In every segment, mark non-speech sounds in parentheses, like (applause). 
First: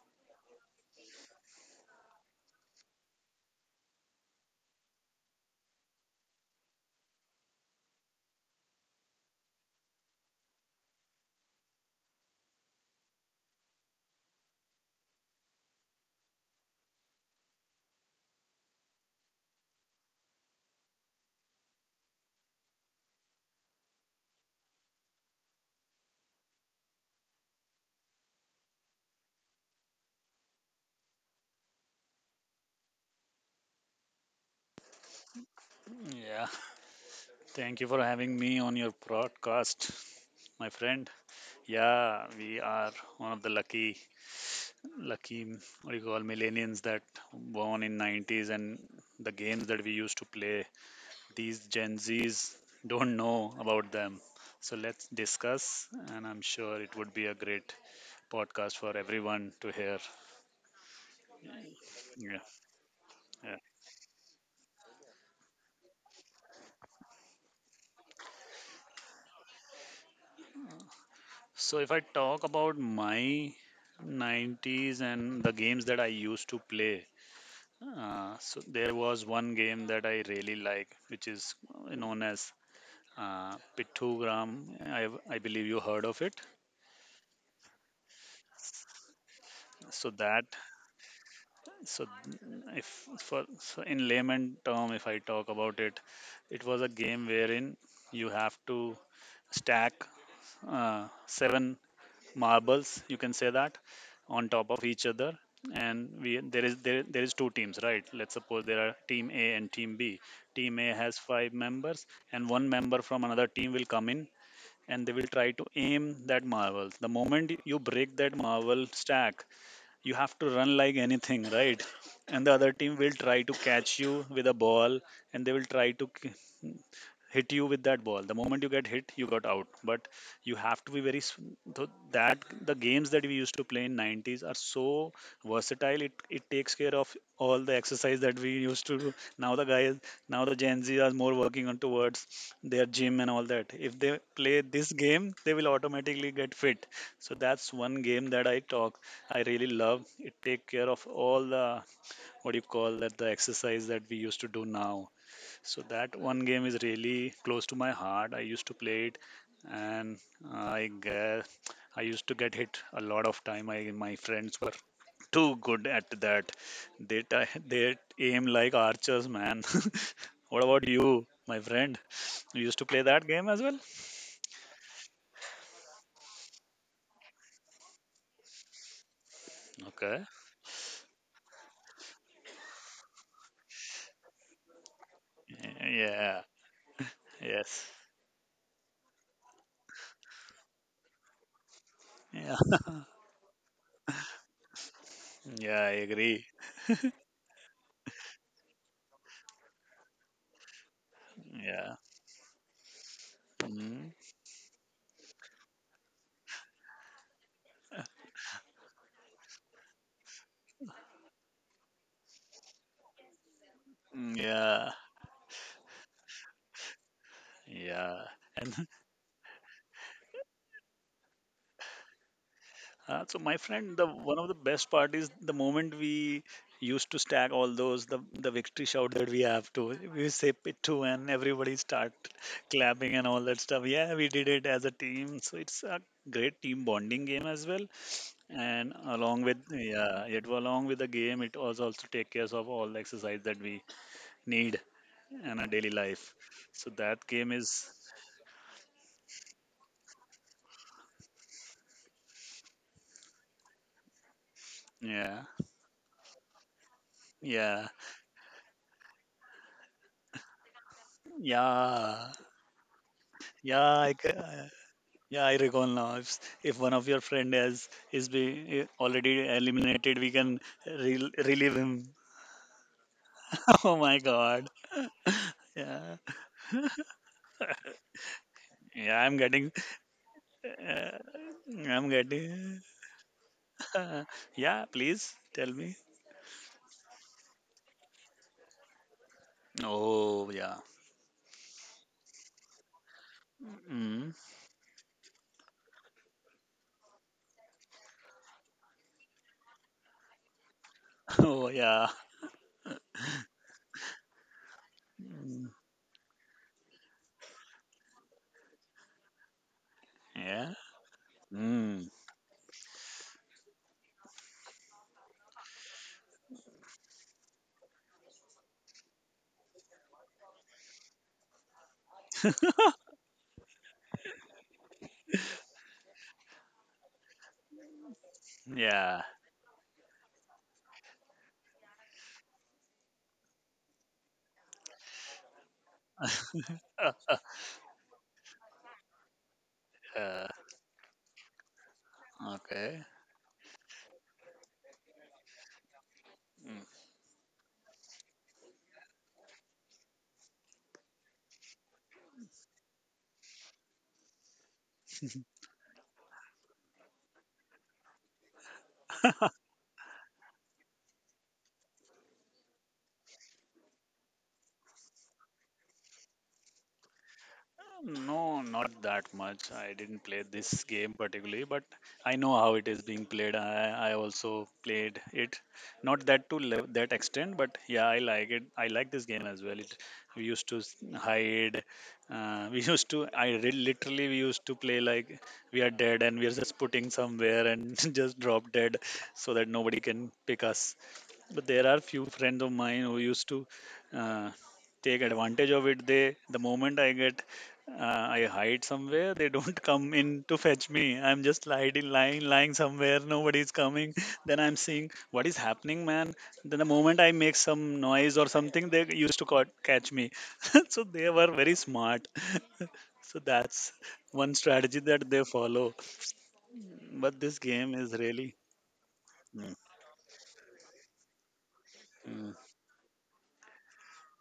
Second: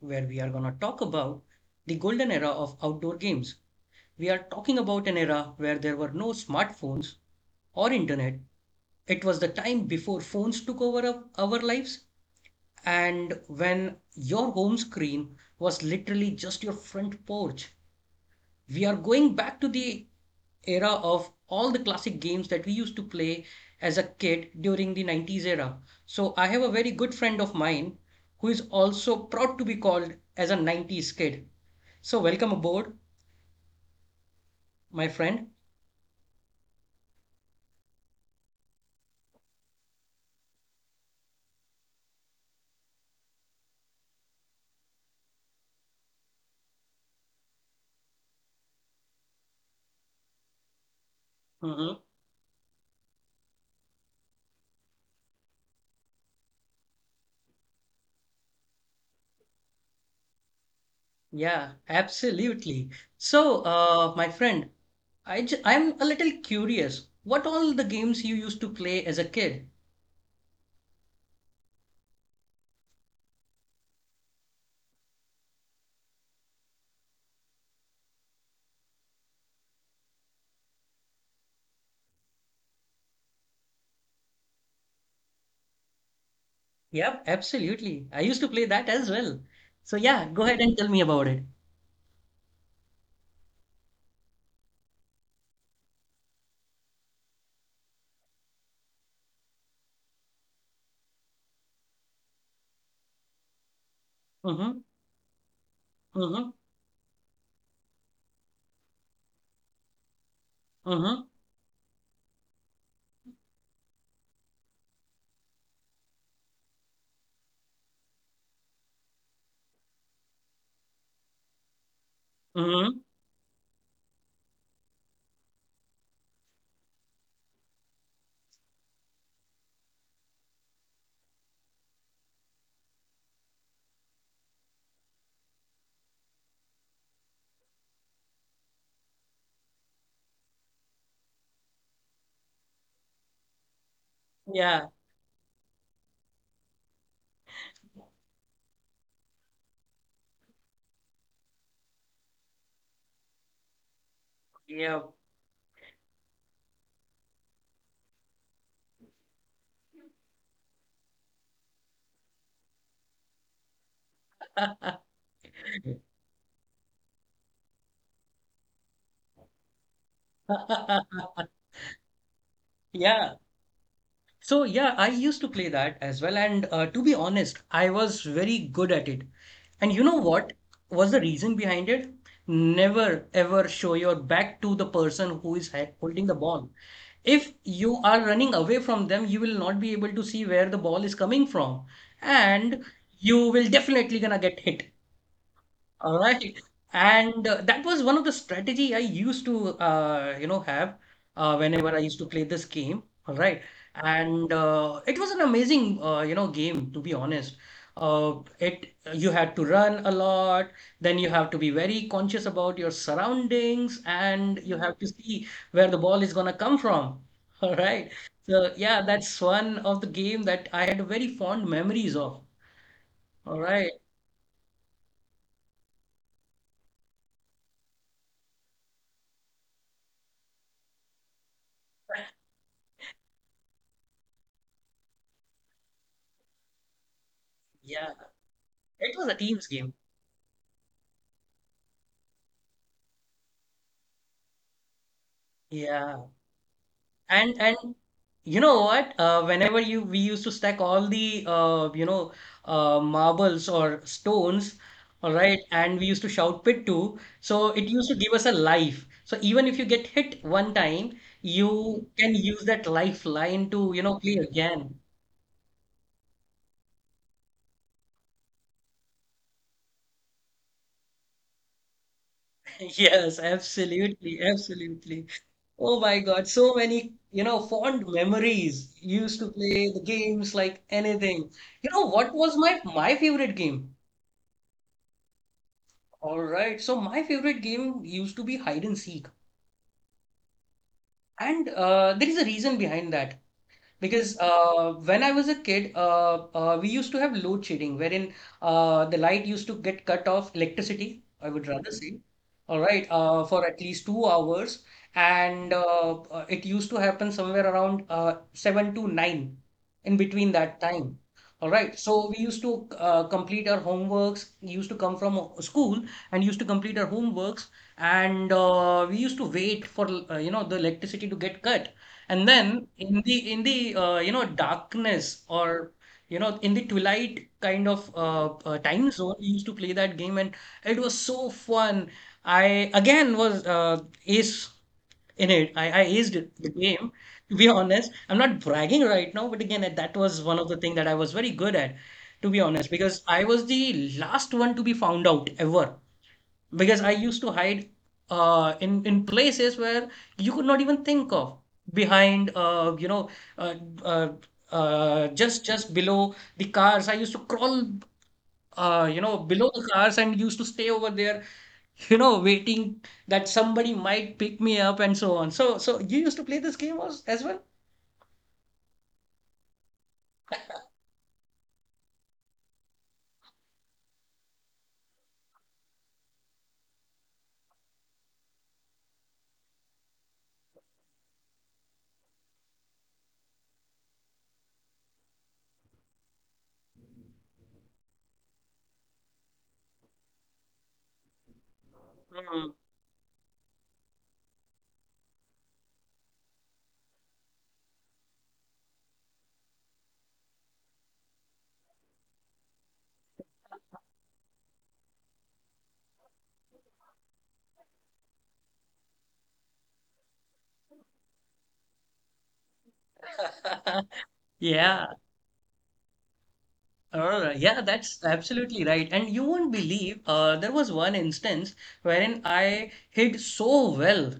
where we are going to talk about the golden era of outdoor games. We are talking about an era where there were no smartphones or internet. It was the time before phones took over of our lives, and when your home screen was literally just your front porch, we are going back to the era of all the classic games that we used to play as a kid during the 90s era. So I have a very good friend of mine who is also proud to be called as a 90s kid. So welcome aboard, my friend. Yeah, thank you for having me on your broadcast, my friend. Yeah, we are one of the lucky, what do you call, millennials that born in 90s and the games that we used to play. These hmm Gen Zs don't know about them. So let's discuss, and I'm sure it would be a great podcast for everyone to hear. Yeah, Yeah, absolutely. yeah. So, my friend, I'm a little curious. What all the games you used to play as a kid? So if I talk about my 90s and the games that I used to play, So there was one game that I really like, which is known as Pittugram. I believe you heard of it. Yep, absolutely. I used to play that as well. So So yeah, go that, ahead and tell me about it. so if for so in layman term, if I talk about it, it was a game wherein you have to stack seven marbles you can say that on top Mm-hmm. of each other, and we Mm-hmm. there is there, there is two teams, right? Let's suppose there are team A and team B. Team A has Mm-hmm. five members, and one member from another team will come in, and they will try to aim that marble. The moment you break that marble stack, you have to run like anything, right? And the other team Mm-hmm. will try to catch you with a ball, and they will try to hit you with that ball. The moment you get hit you got out. But you have to be very s- th- that the games that we used to play in 90s are so versatile, it takes care of all the exercise that we used to do now. The guys now the gen Z are more working on towards their gym and all that. If they play Yeah. this game they will automatically get fit. So that's one game that I really love it, take care of all the what do you call that, the exercise that we used to do Yeah. now. So that one game is really close to my heart. I used to play it, and I guess I used to get hit a lot of time. I, my friends were (laughs) too good at that. They aim like archers, man. (laughs) What about you, my friend? You used to play that Yeah. game as well? So yeah, I used to play that as well. And to be honest, I was very good at it. And you know Okay. what was the reason behind it? Never ever show your back to the person who is holding the Yeah. ball. If Yes. you are running away from them, you will not be able to see where the ball is coming from. Yeah. And you will definitely gonna get hit. Yeah. I All agree. right. And that was one of the strategy I used to you know have whenever Yeah. I used to play this game. All right. Mm. And it was an amazing you know game to be honest. It you had to run a lot, then you have to be very conscious about your surroundings and you Yeah. have to see where the ball is gonna come from. (laughs) All right. Yeah. So yeah, that's one of the game that I had very fond memories of. So my All right. friend, the one of the best part is the moment we used to stack all those the victory shout that we have to, we say pittu and everybody start clapping and all that stuff. Yeah, we did it as a team. So it's a great team bonding game as well. Yeah. And It was a along with, team's game. yeah, it along with the game, it was also take care of all the exercise that we need in our daily Yeah. life. So that game And is, and you know what? Whenever you we used to stack all the you know marbles or stones, all yeah, right, and we used to shout pit too. So yeah, it used to give us a life. So even if you get hit one time, you yeah, can use that lifeline yeah. to you know play again. Yeah, I recall now. If one of your friend has is be already eliminated, we can relieve him. (laughs) Yes, (laughs) Oh my absolutely, God. absolutely. Oh Yeah, my God, so many, you know, fond memories. yeah. I'm Used to getting. play the games like Uh, anything. You know I'm what was getting. my favorite game? (laughs) Yeah, please tell me. All right. So my favorite game used to be hide and seek, Oh yeah. and there is a reason behind that. Mm. Because when I was a kid, we used to have load shedding, wherein the light used to get cut off, electricity, (laughs) I Oh would rather yeah. say. All right, for at least 2 hours, Mm. and it used to happen somewhere around 7 to 9, in between Yeah. that time. All right, Mm. so we used to complete our homeworks, used to come from school and used to complete our homeworks, and we used to wait for you know the electricity to get cut, and then in the you know darkness, or you know in the twilight kind of time Yeah. zone, we used to play that game, and it was so fun. I again was ace in it. I aced the game, (laughs) to be honest. I'm not bragging right now, but again, that Uh, was uh, one of the things that I was very good at, to be honest, okay. because I was the last one to be found out ever, Mm. because I used to hide in places where you could not even think of, behind you know uh, uh, just below the cars. I used to crawl you know below the cars and used to stay over there, you know, waiting that somebody might pick me up, and so on. So so you used to play this game as well? No, not that much. I didn't play this game particularly, but I know how it is being played. I also played it, not that to that extent, but yeah, I like it. I like this game as well. It, we used to hide. (laughs) We used to. Literally we used to play like we are dead and we are just putting somewhere and (laughs) just drop dead so that nobody can pick us. But there are few friends of Mm. mine who used to uh, take advantage of it. They the moment I get uh, I hide somewhere. They don't (laughs) come in to fetch me. I'm just hiding, lying somewhere. Nobody's coming. Then I'm seeing what is happening, man. Then the moment I make some noise or something, they used to catch me. (laughs) So they were very smart. (laughs) So that's (laughs) one strategy Yeah. that they follow. But this Yeah, game is that's really. absolutely right. And you won't Mm, believe, there was one instance wherein mm, I hid so well.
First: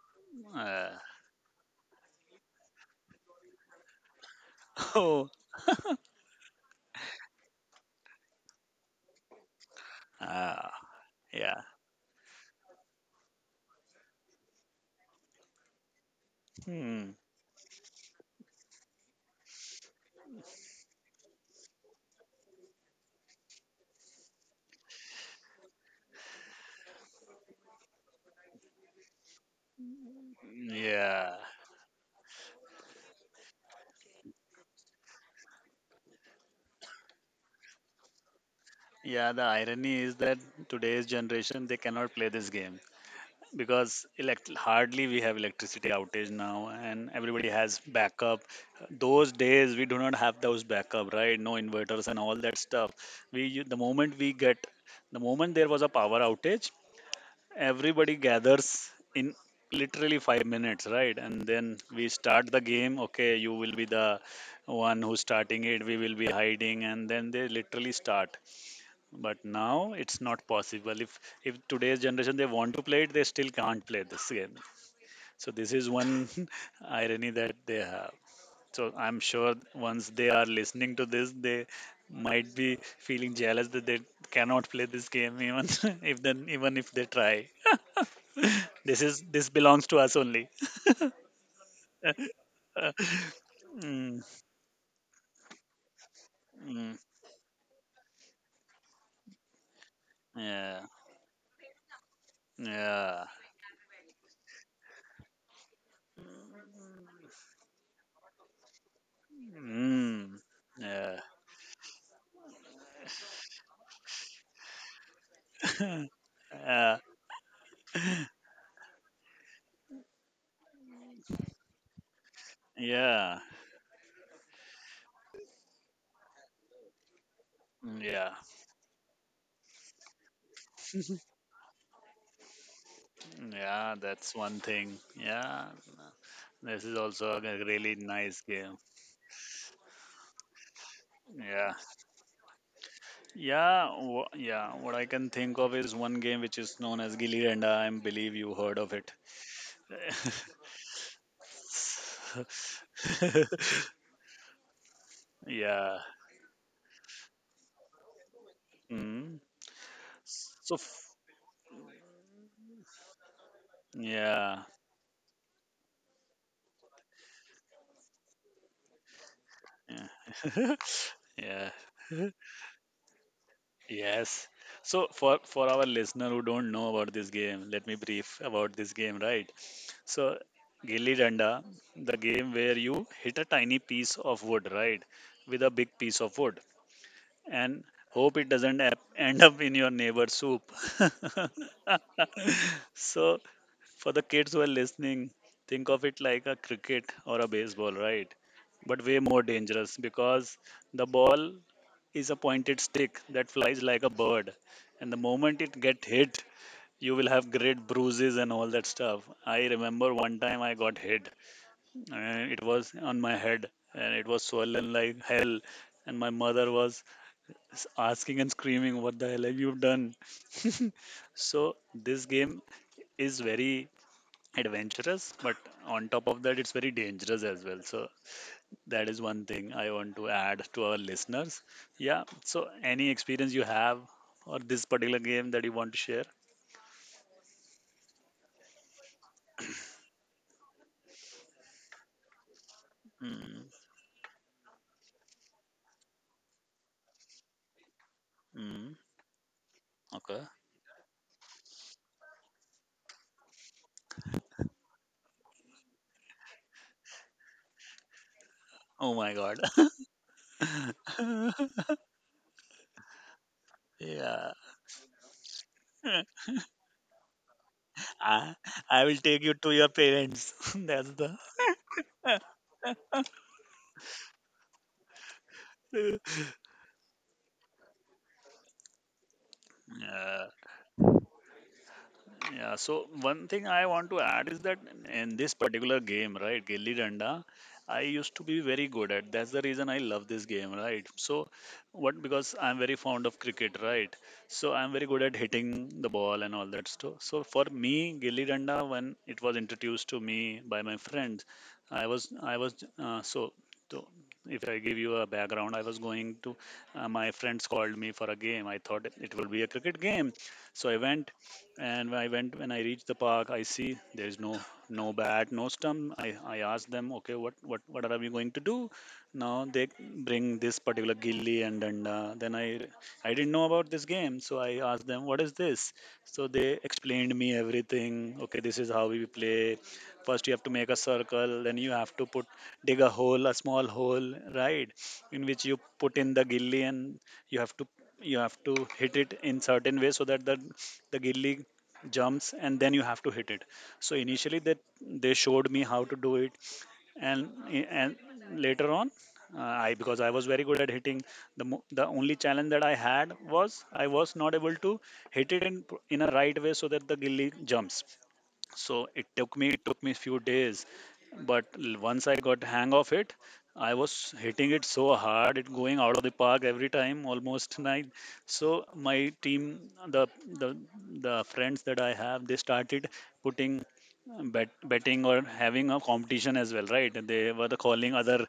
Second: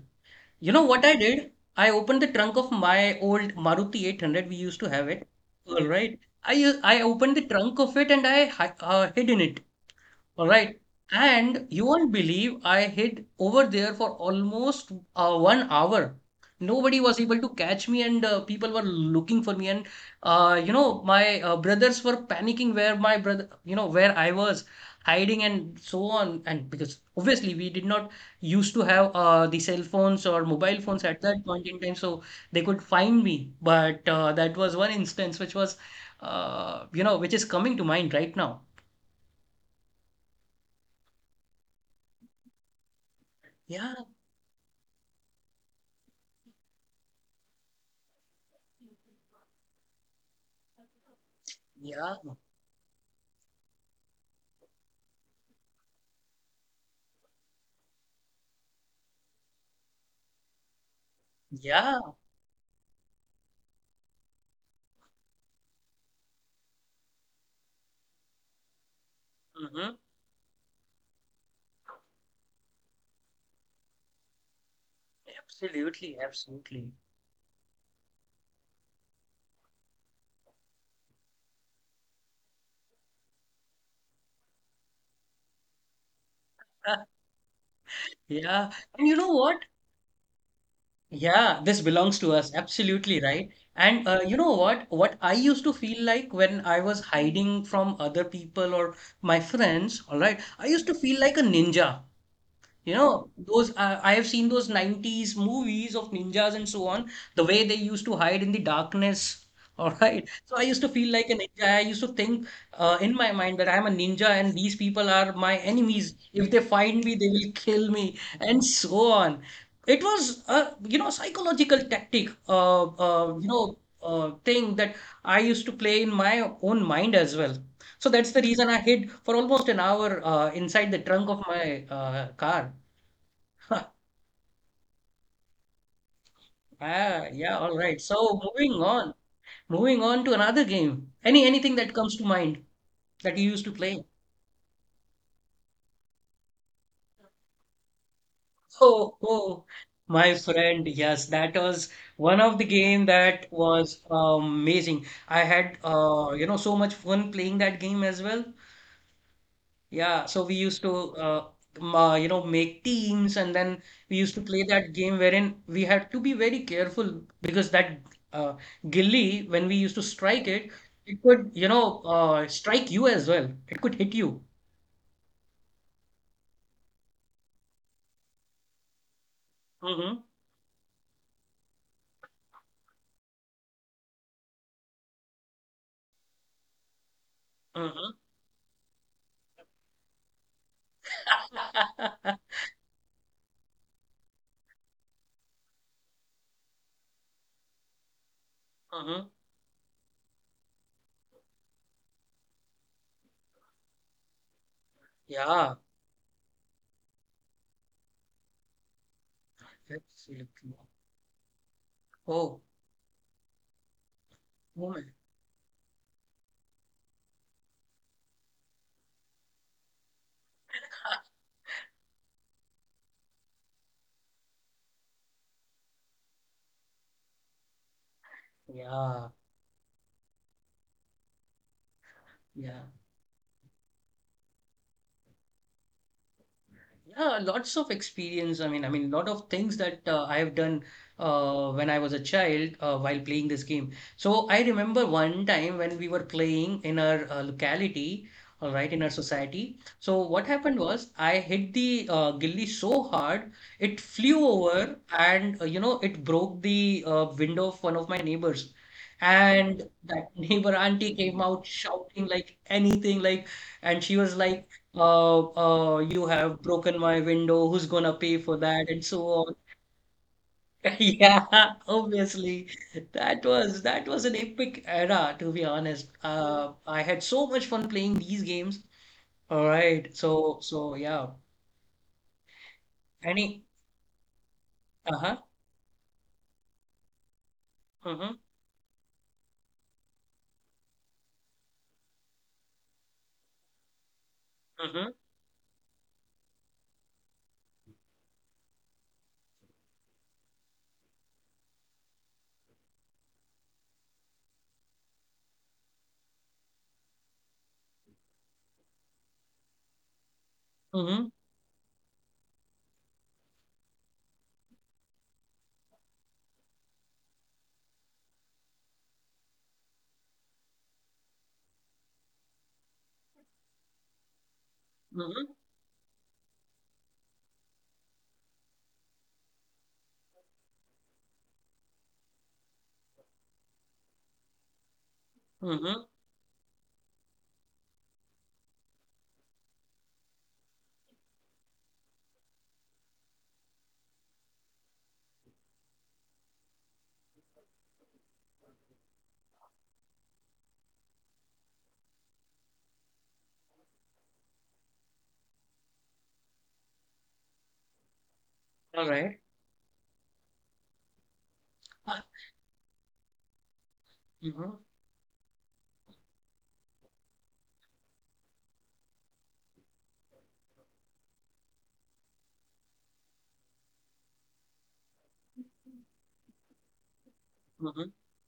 You know uh, what I did? I opened the trunk of my old Maruti 800. We used to (laughs) have oh, it. All right. I opened the trunk of it and I hid in it. All ah, right. yeah. And you won't believe I hid over there for almost 1 hour. Nobody Hmm. was able to catch me, and people were looking for me. And you know, my brothers were panicking where my brother, you know, where I was hiding, and so on. And because obviously we did not used to have the cell phones or mobile phones at Yeah. that point in time, so they could find me. But that was one instance which was, you know, which is coming to mind right now. Yeah, the irony is that today's generation they cannot play this game, because Yeah, hardly we have electricity outage now and everybody has backup. Those days we do not have those backup, right? No inverters yeah. and all that stuff. The moment we get, the moment there was a power outage, everybody gathers in literally 5 minutes, right? And then Yeah, we start the game. Okay, you will be the one who's starting it, we will be hiding, and then they literally start. But now hmm. it's not possible. If today's generation they want to play it, they still can't play this game. So this is one Absolutely, absolutely. (laughs) irony that they have. So I'm sure once they are listening to this, they might be feeling jealous that they cannot play this game. Even (laughs) if then even if Uh, they try yeah, (laughs) this and you is, know this what? belongs to us only. Yeah, this belongs to us. Absolutely right. (laughs) And mm, you know what? What I used to feel like when I mm, was hiding from other people or my friends, all right, I yeah, used to feel like a ninja. You yeah, know, those I have seen those 90s movies of ninjas and so on, the way they used to hide in the darkness. (laughs) All right. mm, So I used to feel yeah. like a ninja. I used to think in my mind that I'm a ninja and these people are my enemies. If they (laughs) find me, they will kill me, and so on. It was a, you know, psychological tactic, Yeah, you know, thing that I used to play in my own mind as well. So yeah. that's the reason I hid for almost an hour inside the trunk of my car. (laughs) Huh. Yeah, that's one thing. Yeah, this is Ah, also a yeah, all really right. nice So moving game. on, moving on to another game. Yeah, Anything that comes to mind that you used to yeah, play? (laughs) Yeah. What I can think of is one game which is known as Gilli Danda. I believe you heard of it. Oh, oh, my friend, yes, that was one of the (laughs) game that was amazing. I had Yeah. You know, so much fun playing that game as well. Mm. Yeah, so we So, used f- to uh, you know make teams, and then we used to yeah, play that game wherein we had to be very careful because that uh, gilli, when we used to strike it, it could yeah. you know strike you as well. It could hit Yes. you. So for our listener who don't know about this game, let me brief about this game, right? Mm-hmm. So Gilli Danda, the game where you hit a tiny piece of wood, right, with a big piece of wood, and Mm-hmm. hope it doesn't end up in your neighbor's soup. (laughs) (laughs) So, for the kids who are listening, think of it like a cricket or a baseball, right? But way Mm-hmm. more dangerous because the ball is a pointed stick that flies like a bird. And the moment Yeah. it get hit, you will have great bruises and all that stuff. I remember That's- one time I got hit. And it Oh, was on my head and it was swollen woman. like hell. And my mother was asking and screaming, "What the hell have you done?" (laughs) So, this game is very adventurous, but on top of that, it's very dangerous as well. So that is Yeah. one thing I want to add to our listeners. Yeah. So Yeah. any experience you have or this particular game that you want to share? Yeah, lots of experience. I mean, lot of things that I have done when I was a child while playing this Mm, game. So I remember one time when we were playing in our locality, all mm, right, in our society. So okay. what happened was I hit the gilli so hard it flew over, and you know it broke the window of one of my neighbors. Oh my God. And that (laughs) neighbor auntie came (laughs) out shouting like anything, like, and she was Yeah. like, you (laughs) have broken my window, who's gonna pay I for that, I and will so take you on. to your parents. (laughs) (laughs) That's the. Yeah, obviously, that was an epic era, to be honest. (laughs) I had so much fun playing these games. All right, Yeah. so so yeah, Yeah, so one thing any I want to add is that in uh-huh, this particular game, right, Gilli Danda, I used uh-huh, to be very good at. That's the reason I love this game, right? So, what because I'm very fond of cricket, right? So I'm very uh-huh, good at hitting the ball and all that stuff. So for me, Gilli Danda, when it was introduced to me by my friends, I was so. So if I give you a background, I was going to, my friends called me for a game. I thought it will be a cricket game. So I uh-huh, went and when I reached the park, I see there's no no bat, no stump. I asked them, okay, what, what are we going to do? Now they bring this particular gilli and danda. Then I didn't know about this game, so I asked them, what uh-huh, is this? So they explained me everything. Okay, this is how we play. First, you have to make a circle, then you have to put dig a hole, a small hole, right, in which you uh-huh. put in the gilli, and you have to you have to hit it in certain way so that the gilli jumps, and then you have to hit it. So initially, that they showed me how to do it, and and later on I because I was very good at hitting, the only challenge that I had was I was not able to hit it in a right way so that the gilly jumps. All right. It took me few days, but Uh, once I got hang of it, I was hitting mhm, it so hard it going out of the park every time almost (laughs) night. So my team, the the the friends that I have, they started putting betting or having a competition as well, right? And they were the mhm. calling other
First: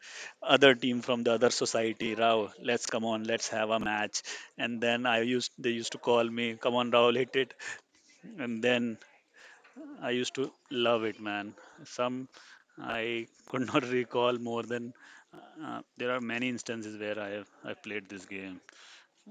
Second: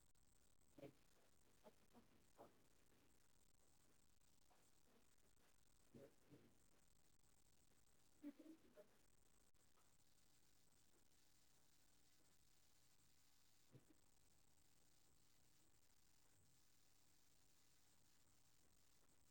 other team from the other society, Rao, let's come on, let's have a match. And then I used they used to call me, come on Rao, hit it. And then I used to love it, man. Some I could not (laughs) recall more than there are many instances where I played this game.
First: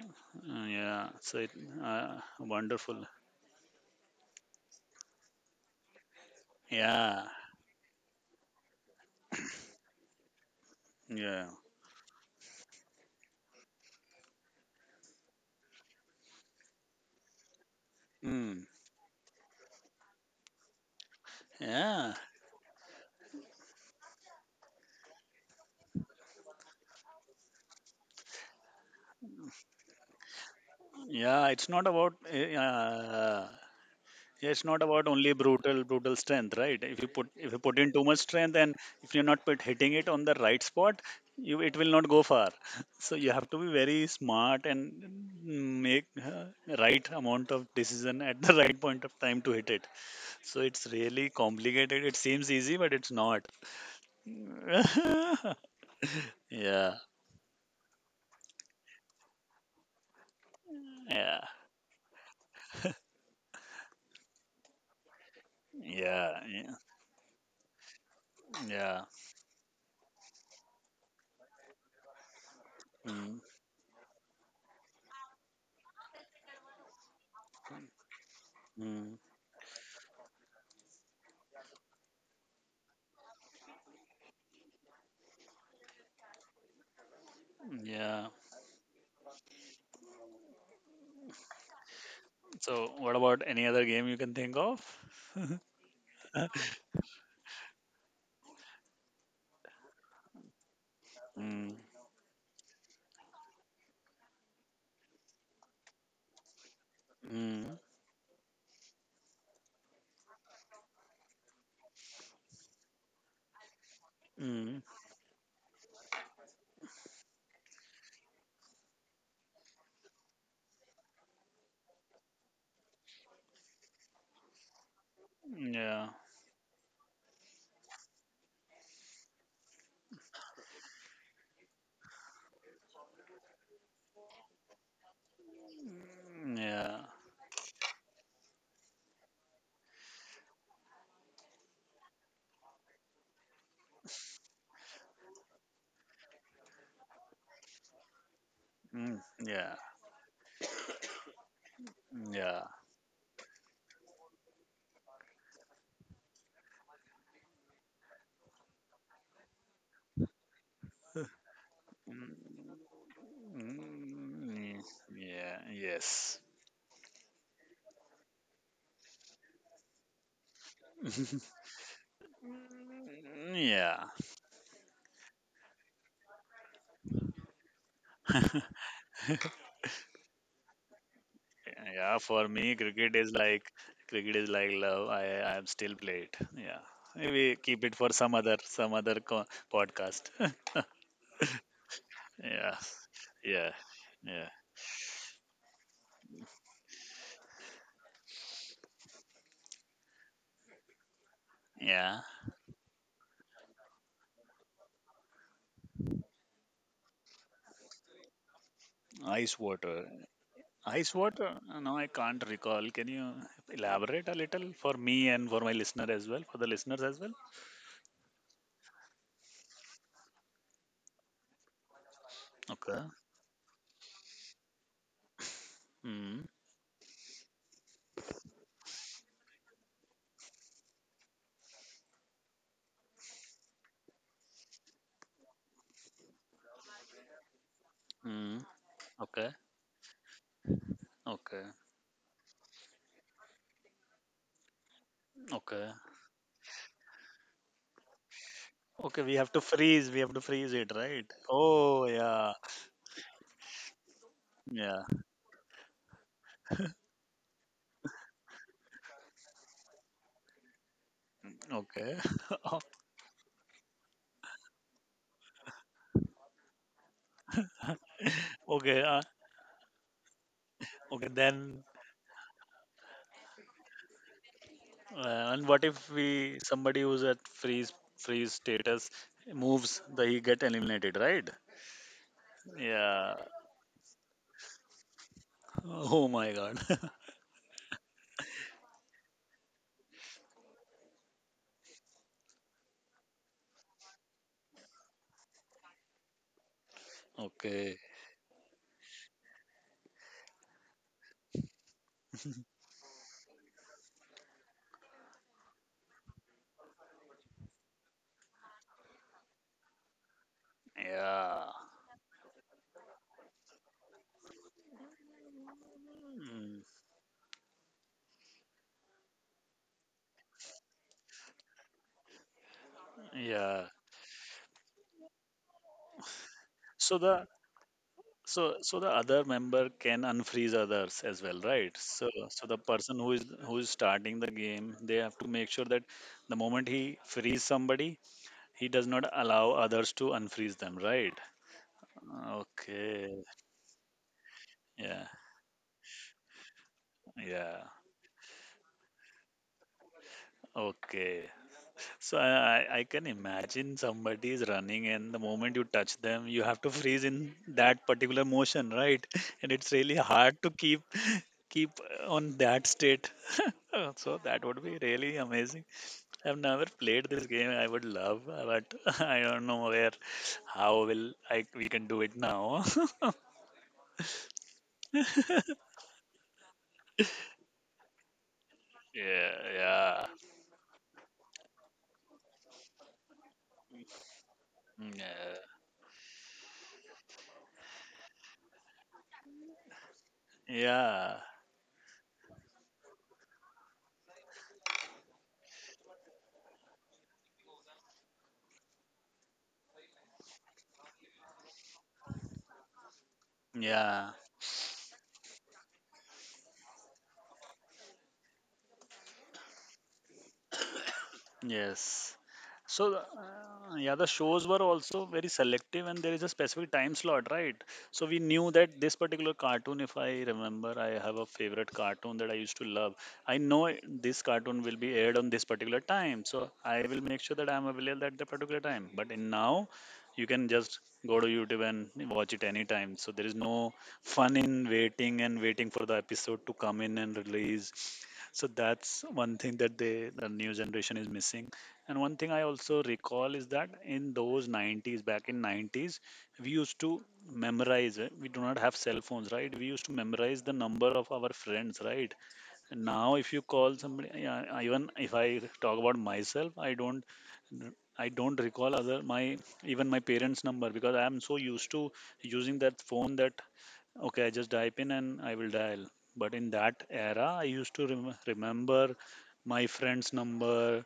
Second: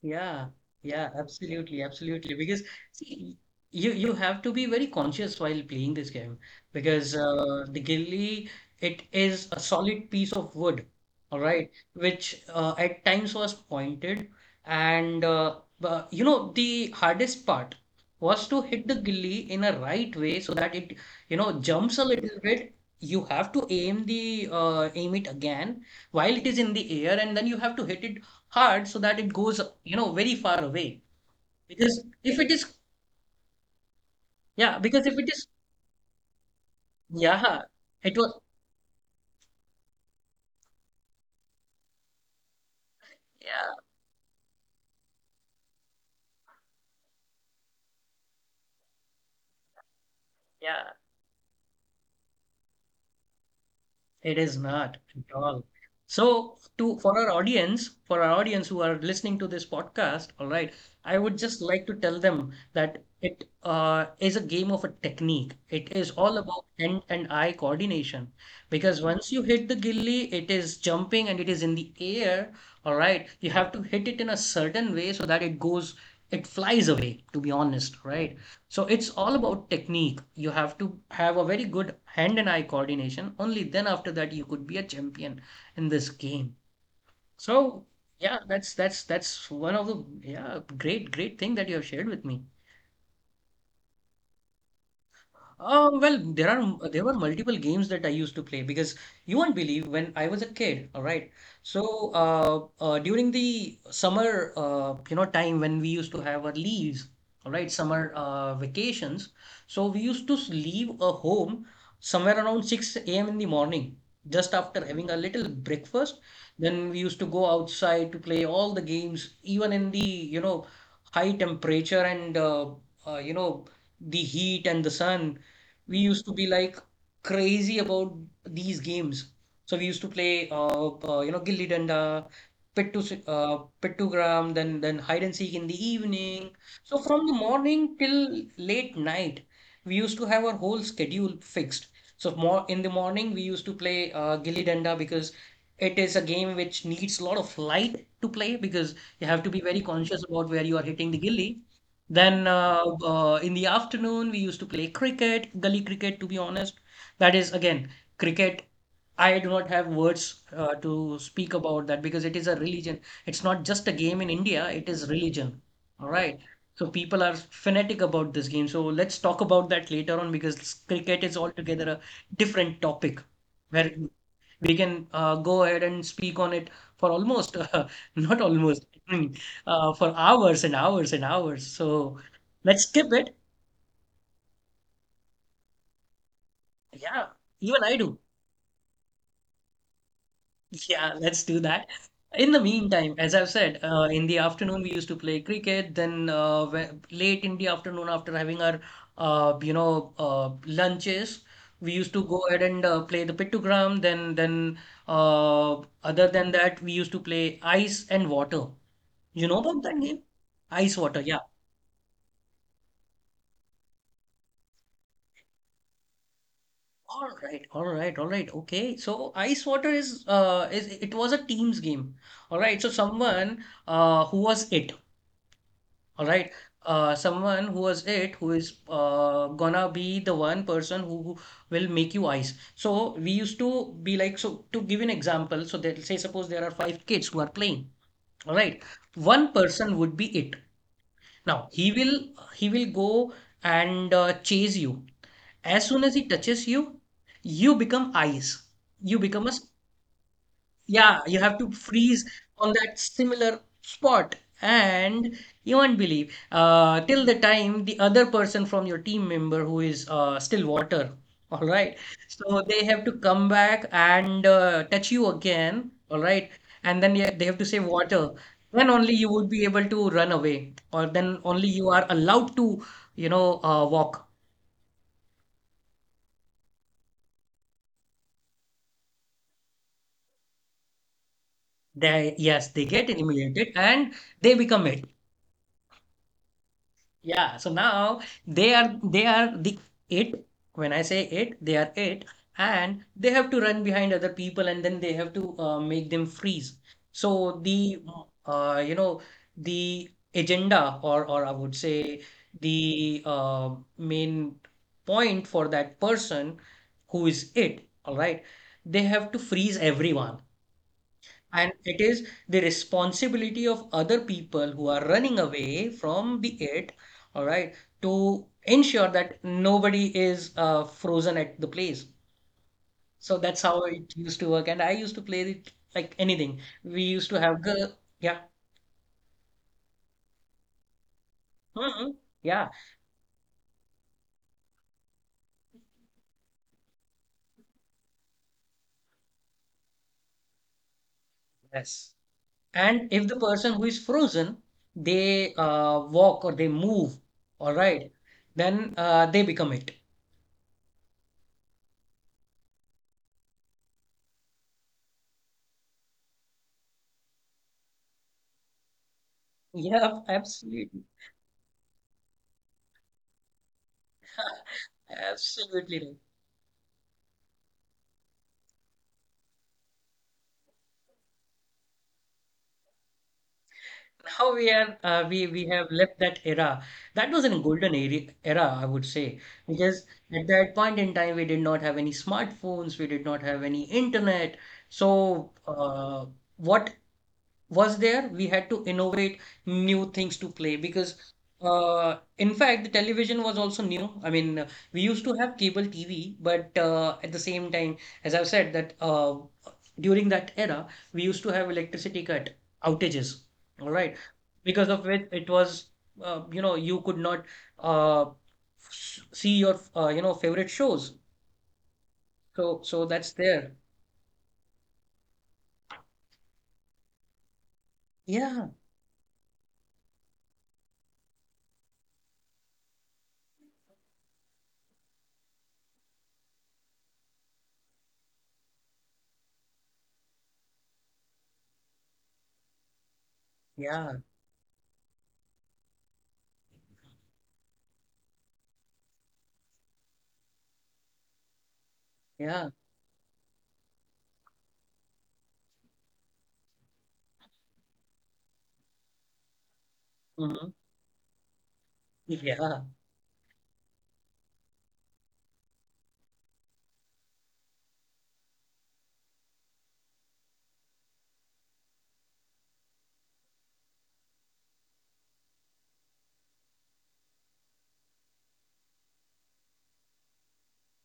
Yeah, yeah, Yeah, so it, absolutely, absolutely. Because wonderful. see, you have to be very conscious while playing this game because Yeah, the ghillie, it is a solid piece of wood, all yeah, right, which at times was pointed, and you know the hardest part was to mm, hit the ghillie in a right way so that it, you know, jumps a yeah, little bit. You have to aim the aim it again while it is in the air, and then you have to hit it hard so that it goes, you know, very far away. yeah. It's not Because about if it is, yeah, it's yeah, not because about if it only is, brutal strength, right? If you put if you yeah, put in too it much was, strength, and if you're not hitting it on the right spot, you it will not go far. (laughs) So you have to be yeah, very smart and make right amount of decision at the (laughs) right point of time to hit it. So it's yeah. really complicated. It seems easy, but it's not. It is (laughs) not at Yeah, all. So yeah, to for our audience who are listening to this podcast, all right, I would yeah, just like to tell them that it is a game of a technique. It is all yeah, about hand and eye coordination, because yeah. once you hit the gilly, it is jumping and it is in the air. All right, Mm, you have to hit it in a certain way so that it goes, it flies away, to be honest, right? So it's mm, all about technique. You have to have a very good hand and eye coordination. Only then after that you could be a champion in this game. So yeah. yeah, that's one of the yeah, great thing that you have shared with me. So what about any other game you can think of? (laughs) Well, there are there were multiple games that I used to play because you won't believe when I was a kid. All right, Mm. so during the summer, time when we used to have our leaves, all right, Mm, summer vacations. So we used to leave a home somewhere around 6 a.m. in the morning, just mm, after having a little breakfast. Then we used to go outside to play all the games, even in the you know high temperature and uh, you know the heat and the sun. We yeah, used to be like crazy about these games. So we used to play, gilli danda, pit to gram, then hide and seek in the evening. mm, So yeah, from the morning till late night, we used to have our whole schedule fixed. So more in the morning, we used to play gilli danda because it is a game which needs a lot of light to play because mm, you have to be yeah, very conscious about where you are hitting the gilli. Then yeah, in the afternoon, we used to play cricket, gully cricket, to be honest. That is, again, cricket. I do not have words to speak about that because it is a mm, religion. It's not just a game in India, mm, it is yeah, religion. All yes. right. So people are fanatic about this game. So let's talk about that later on because cricket is (laughs) altogether a different topic where Yeah, we can go ahead and speak on it for almost, (laughs) not (laughs) almost, (laughs) for hours and hours and hours. yeah. So For me, let's skip cricket is it. like cricket is like love. I am still play it. Yeah, Yeah, maybe keep even it I for do. some other podcast. (laughs) Yeah, let's do that. In the Yeah, meantime, as I've yeah, said, in the yeah, afternoon we used to play cricket. Then late in the afternoon, after having our lunches, we used yeah. to go ahead and play the pictogram. Then other than that, we used to play ice and water. You Ice know about water. that game? Ice Ice water. Yeah. water? No, I can't recall. Can you elaborate a little for me and for my listener as well, for the listeners as All well? right, all right, all right. Okay, so ice water is it was a team's game. All right, so Okay. someone who was it. All Mm, right, someone who was it who is gonna be the one person who will make you ice. So we used to be like, so to give an example. So they'll say suppose there are five kids who are playing. All mm, right, okay. one person would be it. Okay. Now he will go and chase you. As Okay. soon as he touches you, you become ice. You Okay. We become a have to s- freeze. We have to freeze it, Yeah, right? you have to Oh, freeze yeah. on that similar spot, Yeah. and you won't believe till the time the other person from your team member who is still water. (laughs) All right. Okay. So they (laughs) have to come back and touch you again. All right. And then yeah, they have to say water. Then Okay. only Uh, you would be able to run away, or okay. then only Then, you are allowed to, walk. uh, and what if we somebody who's at freeze status moves, the he get eliminated, right? Yes, they get Yeah. eliminated and they become it. Oh my God. (laughs) Yeah, so now they are the it. When I say it, they are it, and they have to run behind other people, and then they have to make them freeze. So Okay. the uh, you know the agenda, or I would say the main point for that person who is it. All right, they have to freeze everyone. Yeah. And it is the responsibility of other people who are running away from the Mm, it, all right, to ensure that nobody is frozen at the place. So that's how yeah. it used to work. And I used to play it like anything. We So used to the have the, yeah, so the other member can unfreeze others as well, right? hmm So yeah. the person who is starting the game, they have to make sure that the moment he frees somebody, he does not allow others to unfreeze them, right? Yes. And if the Okay. person who is frozen, Yeah. they walk or they move, all Yeah. right, then they become it. Okay. So I can imagine somebody is running, and the moment you touch them, you have to (laughs) freeze in that particular motion, right? (laughs) And it's really Yeah, hard to keep absolutely. keep on that state. (laughs) So that would be really amazing. Absolutely. I've never played this game. I would love, but (laughs) I don't know where, how will I we can do it now. (laughs) Now we are we have left that era. That was a golden era, I would say, Yeah, because yeah, at that point in time we did not have any smartphones, we did not have any internet. So yeah, uh, what was there, we had to innovate new things to play because, yeah, in fact, the television was also new. I mean, we used to have cable TV, but at the same time, as I've said, that during that era, we used to have electricity cut outages, all right, yeah. because of which it was, you could not uh, see your, favorite shows. Yes. So, so So, that's there. Yeah, the shows were also very selective, and there is a specific time slot, right? So, we Yeah, knew that this particular cartoon, if I remember, I have a favorite cartoon that I used to love. This cartoon will be aired on this particular time, so I will make sure that I'm available at that particular time. But in now, you can just go to YouTube and watch it anytime. So, there is no yeah, fun in waiting and waiting for the episode to come in and release. So that's one thing that the new generation is missing. And one thing I yeah. also recall is that in those 90s, back in 90s, we used to memorize we do not have cell phones, right? We used to memorize the hmm number of our friends, right? Yeah, And now if you call somebody, yeah, even if I talk about myself, I don't recall other my even my parents number, because I am so used to using that phone that okay, I just type in and I will dial. But in that era, I used to remember my friend's number,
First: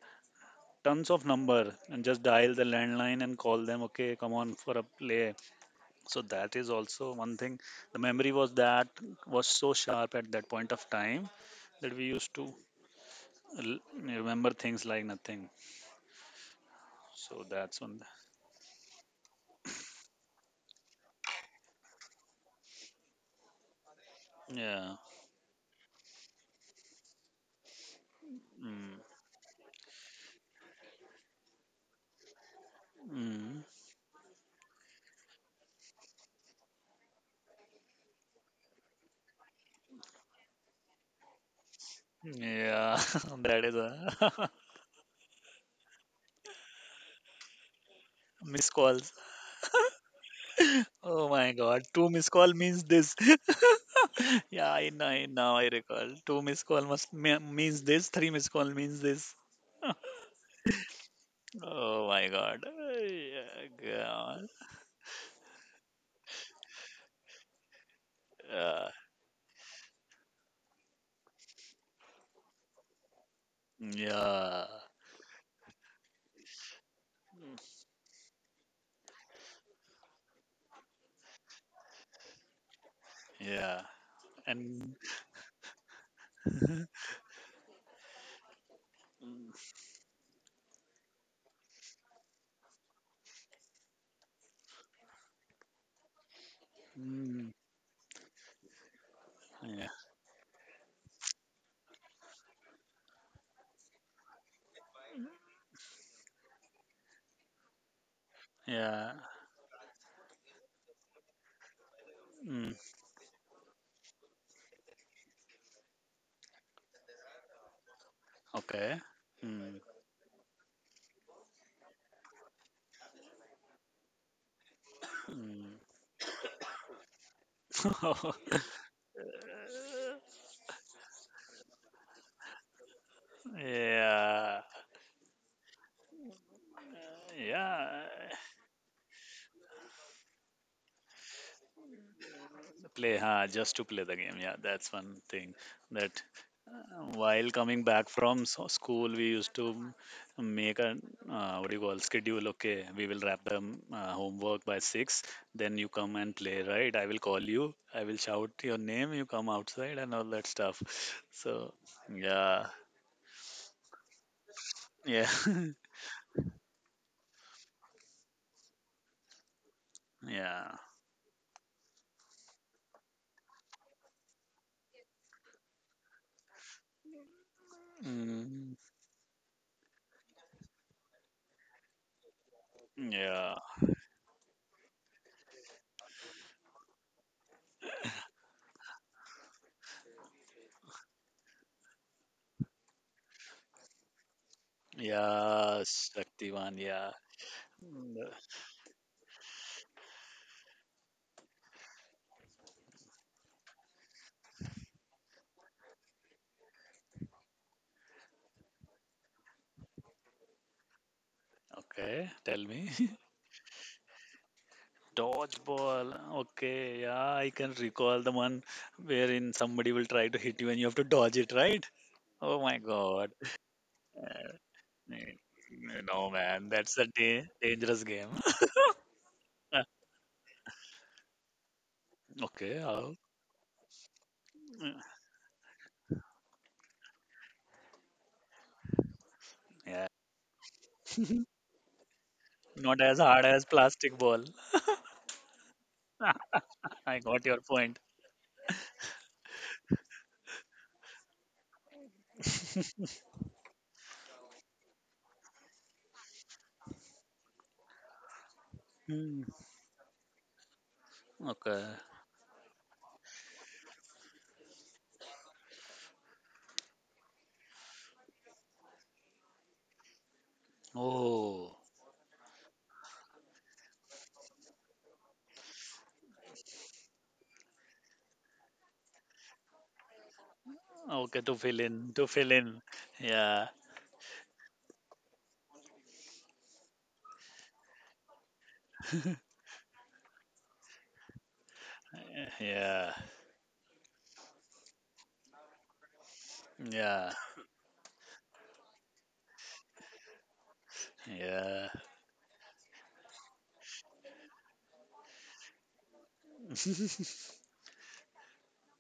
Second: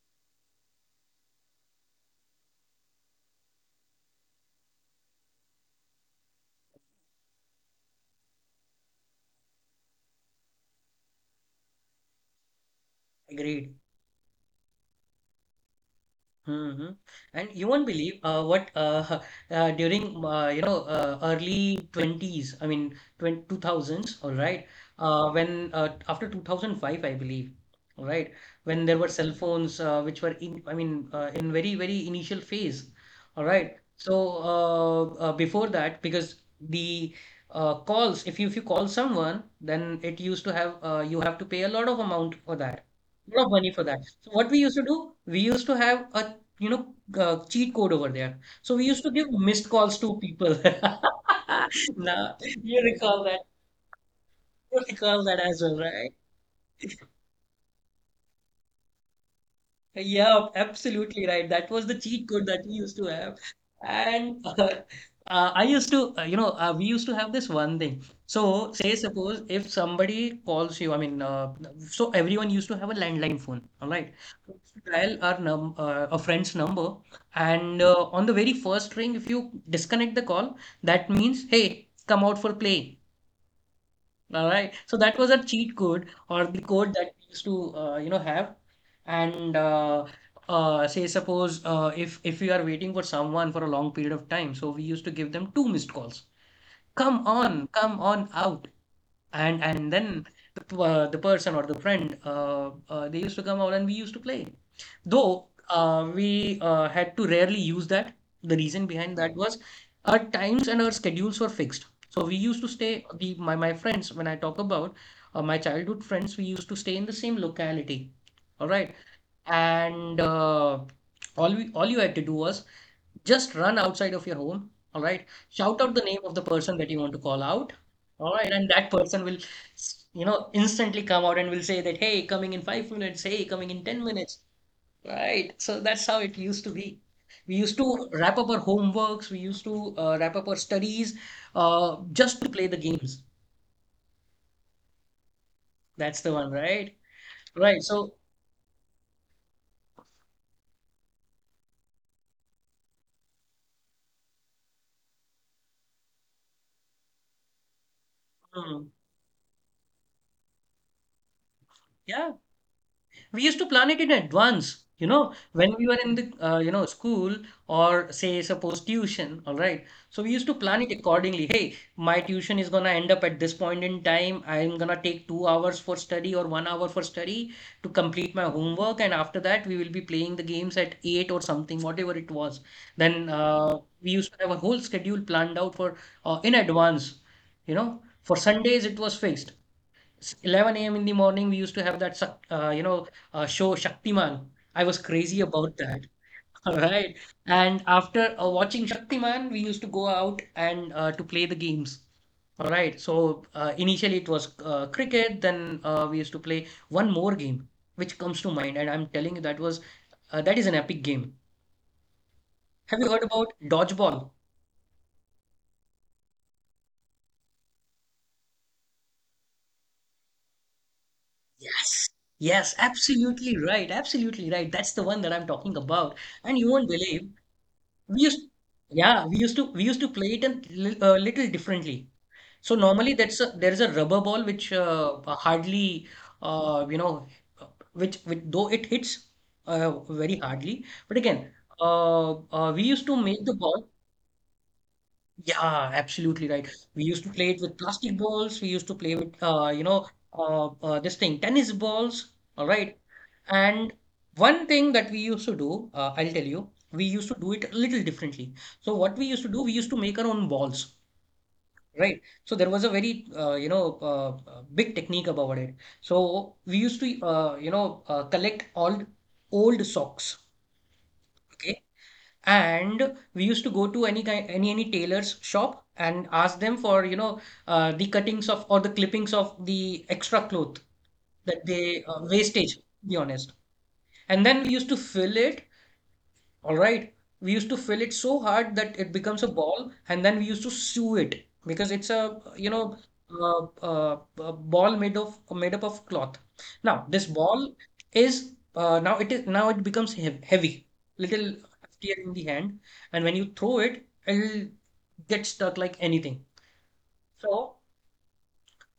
tons of number, and just dial the landline and call them. Okay, come on for a play. So that is also one thing. The memory was that was so sharp at that point of time that we used to agreed. remember things like nothing. hmm So And you that's won't one. believe what (laughs) during early 20s, I mean 20, 2000s, all right, Yeah. When after 2005, I believe, all right, when there were Mm. cell phones which were in, I mean, in very very initial phase, all Mm. right. So uh, before that, because the calls, if you call someone, then it used to have you have to pay a lot of amount for that, Yeah. (laughs) lot of That money is for that. So a what we used to do, we used to have a you know, cheat code over there. (laughs) miss So we call. used to give missed calls to people. (laughs) Oh my god, two missed Now, call means you this. recall that. (laughs) Yeah, You I know, I recall that now as I well, recall. right? Two missed call must means this. Three missed call means this. Yeah, absolutely right. That was the Oh my cheat code god. that we used to have. Yeah, And god. (laughs) I used to, we used to have this one thing. So, say, suppose if somebody calls you, so everyone used to have a landline phone, Yeah, all right? So we yeah, used to Dial our num a friend's number, and on the very first ring, if you disconnect the call, that means, hey, come out for play. yeah. All right. And So that was a cheat code or the code (laughs) that we used to have. And say suppose if we are waiting for someone for a long period of time, so we used to give them two missed calls. Come Mm, on, come on out, yeah, and then the person or the friend they used to come out and we used to play, though we had to rarely use that. The reason yeah. behind that was our times and our schedules were fixed, so we used to Mm, stay the my friends when I talk about my childhood friends, we used to stay in the same locality, all right, okay. Mm, and all you had to do was just run outside of your home, all right? mm. Shout out the name of the person that you want to call out, all right? And that person will, instantly come out and will say that, hey, coming in 5 minutes, hey, (laughs) coming in 10 minutes, Yeah, right? So that's how it used to be. We used yeah. to wrap up our homeworks, we used to wrap up our studies just to play the Play, games. huh? Just to play the game. Yeah, that's one thing that That's the one, right? while coming Right. back So, from school, we used to make a what do you call schedule. Okay, we will wrap the homework by six. Then you come and play, right? I will call you. I will shout your mm, name. You come outside and all that stuff. So yeah. yeah, We used to plan it in advance. You yeah, know, (laughs) when we were in the school or say suppose tuition, all right. So we used to yeah, plan it accordingly. Hey, my tuition is gonna end up at this point in time. I'm gonna take 2 hours for study or 1 hour for study to complete my mm, homework, and after that we will be playing the games at eight or something, whatever it was. Then yeah, we used to have a whole schedule planned out for in advance. You know, for Sundays it was fixed 11 a.m. in the morning, we used to have that, show Shaktiman. I was crazy about yeah. that. (laughs) All Shaktivan, yeah. right. And Mm, after watching Shaktiman, we used to go out and to play the games. All right. So initially it was cricket. Then we used to play one more game, which comes to mind, and I'm telling you that was that is an epic game. okay, tell me. Have you heard (laughs) about dodgeball? Dodgeball. Okay, yeah, I can recall the one wherein somebody will try to hit you and you have to dodge it, right? Yes. Oh Yes, my god. absolutely right. Absolutely right. That's the one Eh, that I'm talking about. No And man, you won't that's a believe, dangerous We game. used, yeah, we used to we (laughs) used to play it little differently. Okay, So normally that's a, there's a rubber ball which hardly uh, you know which though it hits yeah. very hardly. But (laughs) again, we Not used as to hard make the as ball. plastic ball. Yeah, absolutely right. (laughs) We I used to got play your it with point. plastic balls. We used to play with, this thing, tennis balls. All right. And one thing that we used to do, I'll tell you, we used to do it a little differently. So what we used Hmm. to do, we used to make our own balls, Okay. right? So there was a very, big technique about it. So we used to, collect all old socks. Oh. Okay. And we used to go to any kind, any tailor's shop and ask them for, you know, the cuttings of or the clippings of the extra cloth Okay, to that fill they in, to fill wastage, in. to be honest. Yeah, And then we used to fill it, all right. We used to fill it so hard that it becomes a ball, and then we used to sew it because it's a you know yeah, uh, uh, a ball made up of cloth. Now this yeah, ball is now it becomes hev heavy, little yeah. heftier in the hand, and when you throw it, it'll get stuck like anything. So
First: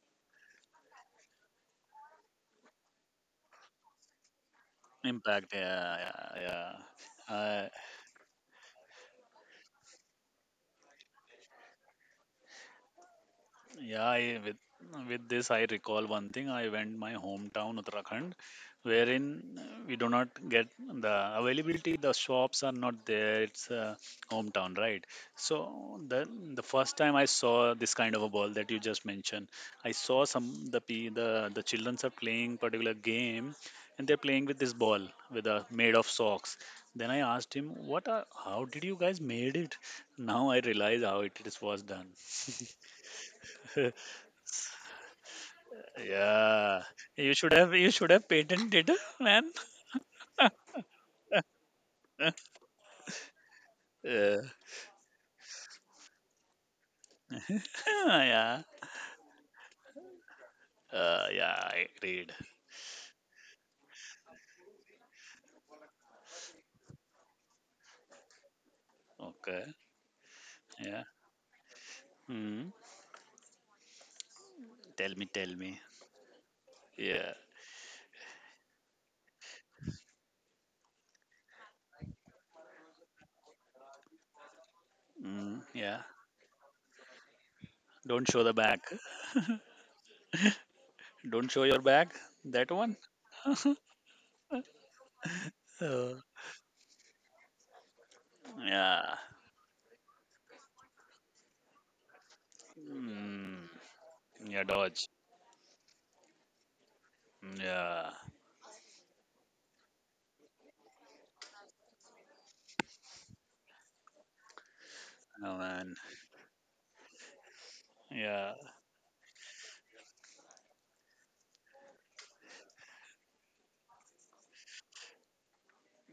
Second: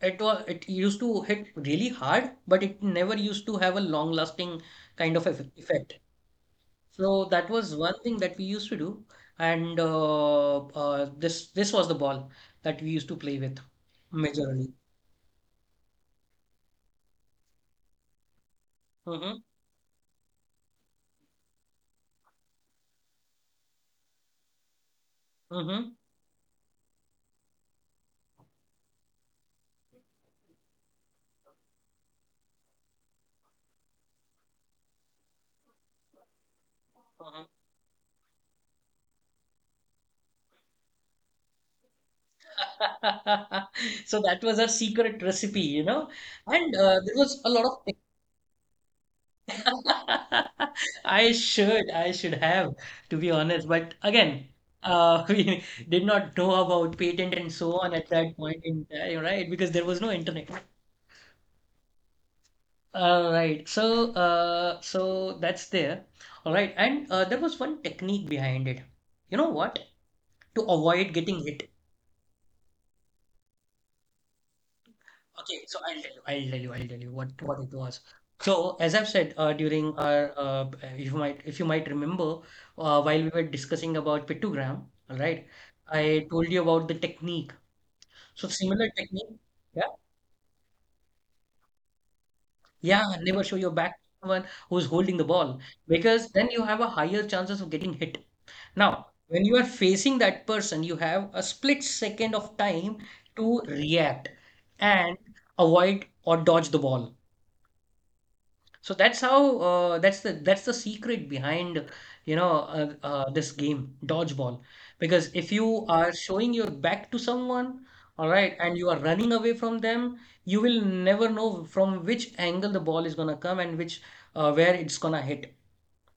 it used to hit really hard, but it never used to have a long lasting kind of Impact. Yeah, effect. yeah, So that yeah. was one thing that we used to do, and this was the ball that we used to play with Yeah, I, majorly. with this, I recall one thing. I went my hometown Uttarakhand, wherein hmm we do not get the availability. The shops are not there. It's hometown, right? So hmm the first time I saw this kind of a ball that you just mentioned, I saw some the pe- the childrens are playing particular game, and they're playing with this ball with a made of socks. Then I hmm asked him, "What? How did you guys made it?" Now I realize how it was done. (laughs) (laughs) So that was our secret recipe, you know. And Yeah, there you was a should lot have you of. should have patented, man. (laughs) I should (laughs) have, to be honest. But Yeah, again, (laughs) we did not know about patent and so on at that point yeah, in time, right? Because there was no internet. Yeah. I agreed. All right. So, so that's there. All right. And there was one technique behind it. You know Okay. what? To Yeah. avoid getting hit. Mm. Tell me, tell Okay. me. So I'll tell you. I'll tell you. I'll tell you Yeah. what it was. So as I've said during our, if you might remember, while we were discussing about pictogram, all right, Mm. Yeah. I told you about the technique. Don't So show the back. similar technique. Yeah. Don't show your back. That one. Yeah. Never show your back to someone who's holding the ball Uh, because then you have a higher chances of getting hit. Now, yeah. when you are facing that person, you have a split second of time to Mm. react Yeah. Dodge. and avoid or dodge the ball. Yeah. So that's how that's the secret behind you know this game, dodgeball. Because if Oh, you man. are showing your back to someone, all Yeah. right, and you are running away from them, you will never know from which angle the ball is gonna come and which where it's gonna hit.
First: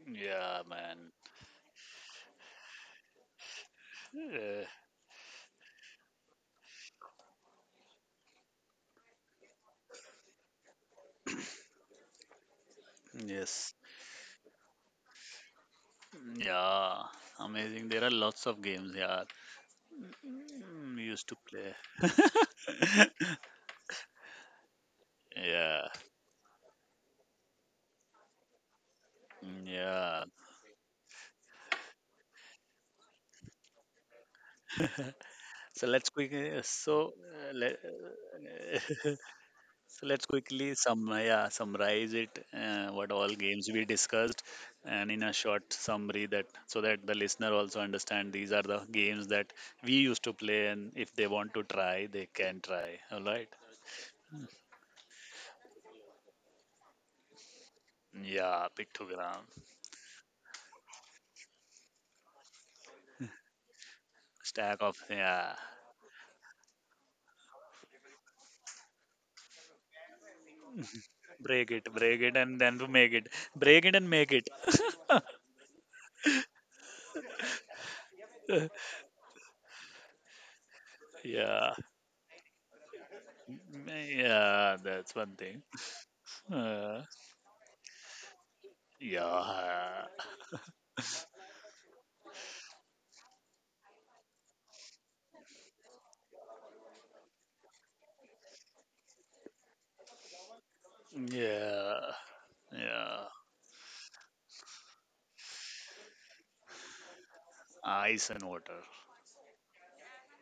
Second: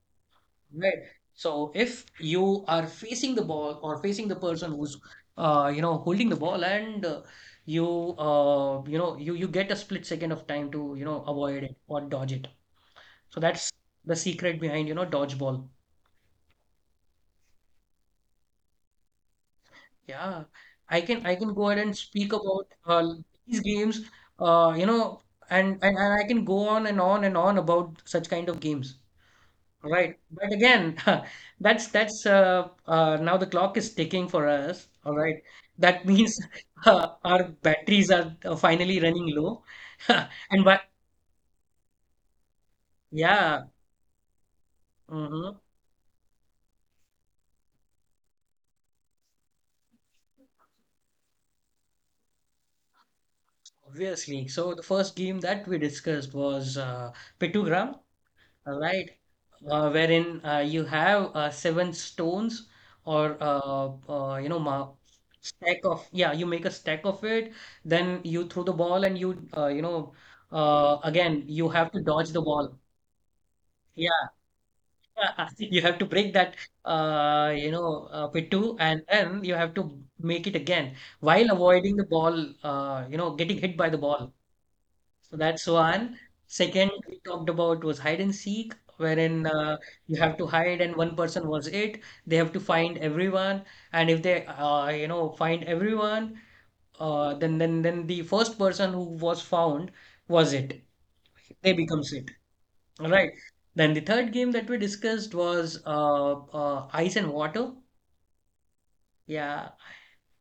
Yeah, Right. man. So if you are facing the ball or facing the Uh, person who's you know holding the ball and you you know you get a split second of time to you know avoid it or dodge it. So that's yes. the secret behind you know dodgeball. Yeah. Amazing. There are lots of games. Yeah. Yeah, Mm, used to I can go play. ahead and speak about (laughs) these games. You know, Yeah, and I can go on and on and on about such kind of games. yeah. Right. But again, (laughs) that's now the clock is ticking for us. All (laughs) right. so let's That means quickly. (laughs) So our let. batteries (laughs) are finally running low. So (laughs) let's quickly And but yeah, summarize it. What all yeah, games we discussed, and in a mhm, short summary that so that the listener also understand these are the games that we used to play, and if they want to try, they can try. All right. obviously. So the first game that we discussed was Pictogram. Yeah, All right, pictogram. Wherein you have seven stones or you know Stack ma of, yeah. stack of, yeah, you make a stack of it, then you throw the ball and you you know again you have to Break dodge it, the and then ball, to make it. Break it and yeah, make it. (laughs) you have to break that you know pittu (laughs) and then you have to make it again while Yeah, avoiding the ball, you know, getting hit by the ball, yeah, that's one so thing. that's one. Second, Uh, we talked about was hide and seek, wherein yeah, you have to hide and one person was it. They have to find everyone, and if they, you know, find everyone, then the first person who was found was it. They yeah, becomes it. All yeah. right. Then the third game that we discussed was ice and water. Ice and water. Yeah.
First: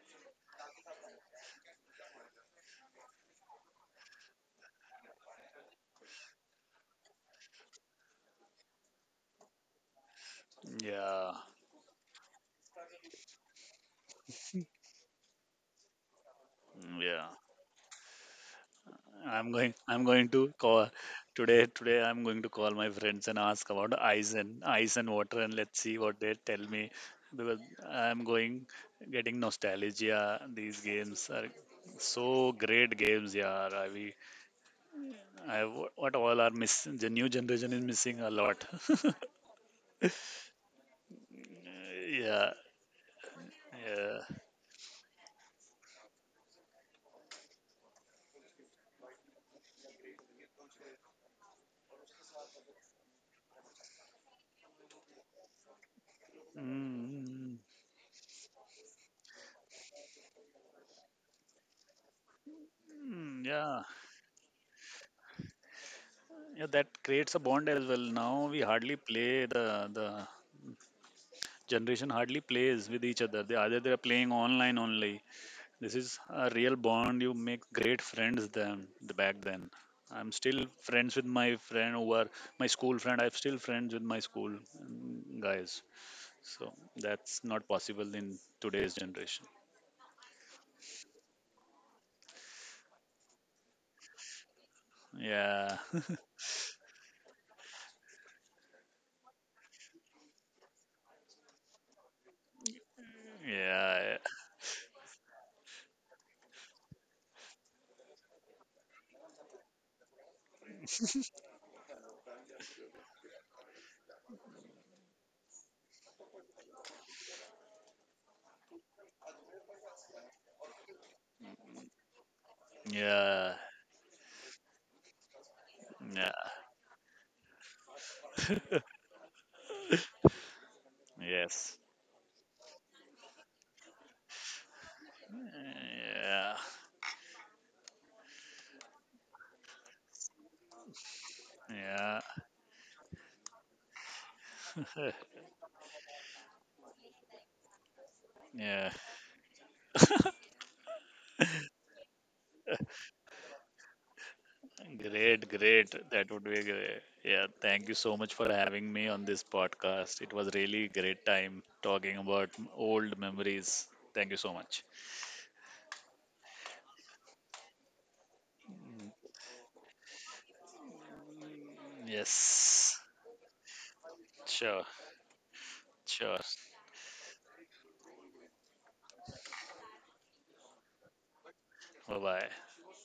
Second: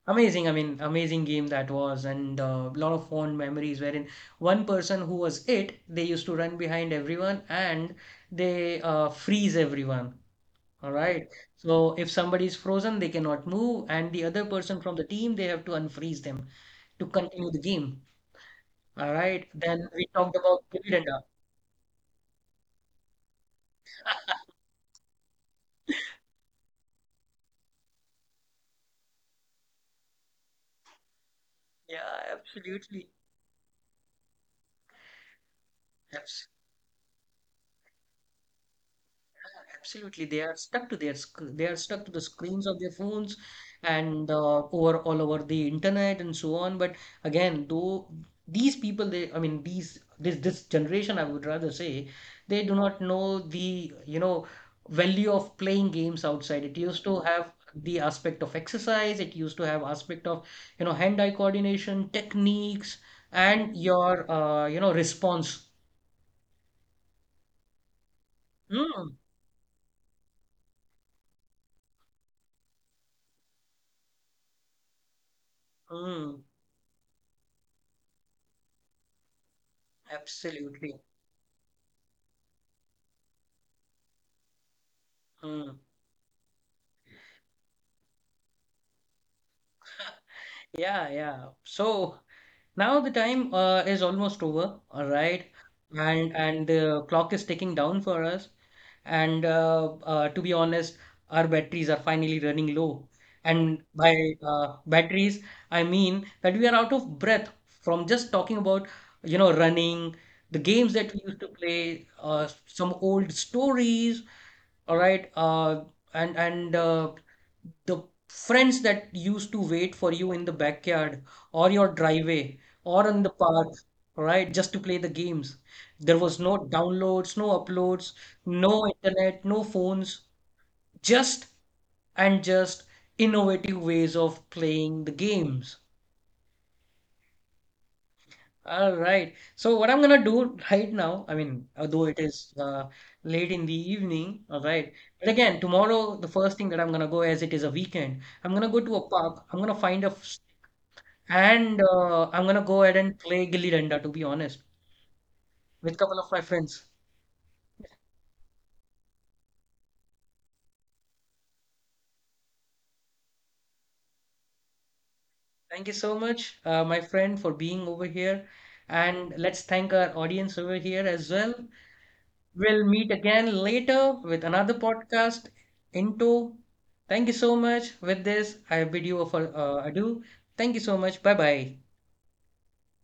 Amazing, I mean, amazing game that was, and a lot of fond memories, wherein one person who was it, they used to run behind everyone and they freeze everyone. All Yeah, right. So if somebody is frozen, they cannot move, and the other person from the team, they have to unfreeze them to yeah. continue the game. All right. I'm going. Then I'm we going talked to about call dividenda. today. Today, I'm going to call my friends and ask about ice and water, and let's see what they tell me because I'm going getting nostalgia. These games are Yeah, so great absolutely. games, yeah. I, what all Absolutely. are miss the new generation is missing a lot. (laughs) Absolutely, they are stuck to their sc they are stuck to the Yeah, screens of their phones and yeah. Over all over the internet and so on. But again, though these people, they, I mean, these this generation, I would rather say, they do not know the you know value of playing games outside. It used to have Mm, the aspect of exercise. It used to have aspect of you know hand-eye coordination, techniques, mm, and yeah, your you know response. yeah. That creates a bond as well. Now we hardly Mm, play the generation hardly plays with each other. They either they are playing online only. This is mm, a real bond. You make great friends then the back then. I'm still absolutely. friends with my friend over my school friend. I'm still friends with my school Mm. guys. So that's not possible in today's generation. Yeah, yeah. So, now the time is almost over, all right, Yeah, and the clock is ticking down for us. And to be honest, our batteries are finally running low. (laughs) And yeah, by batteries, I mean that we are out of breath from just talking about, you know, running, the games that we used to play, some old stories, all right, and the friends that used to wait for you in the backyard or your driveway or in the yeah, park, right? Just to play the games. There yeah. was no downloads, no uploads, no internet, no phones, just Yes. and just innovative ways of playing the games. Yeah, All right. So what I'm gonna do right now, I mean, although yeah, it is late in the evening, all right. But again, tomorrow the first thing that I'm gonna go, as it is a weekend, I'm gonna go yeah. to a park. I'm gonna find a and I'm gonna go ahead and play Gilli Danda, to be honest, Great, great. with a couple That of would my be friends. great. Yeah, thank you so much for having me on this podcast. It was really great time talking about old memories. Thank you so much. Thank you so much, my friend, for being over here. And let's thank our audience over here as well. We'll Yes, meet again later with another sure, podcast. sure. Into thank you so much. With this, I bid you a adieu. Thank you so much. Bye bye. Bye bye.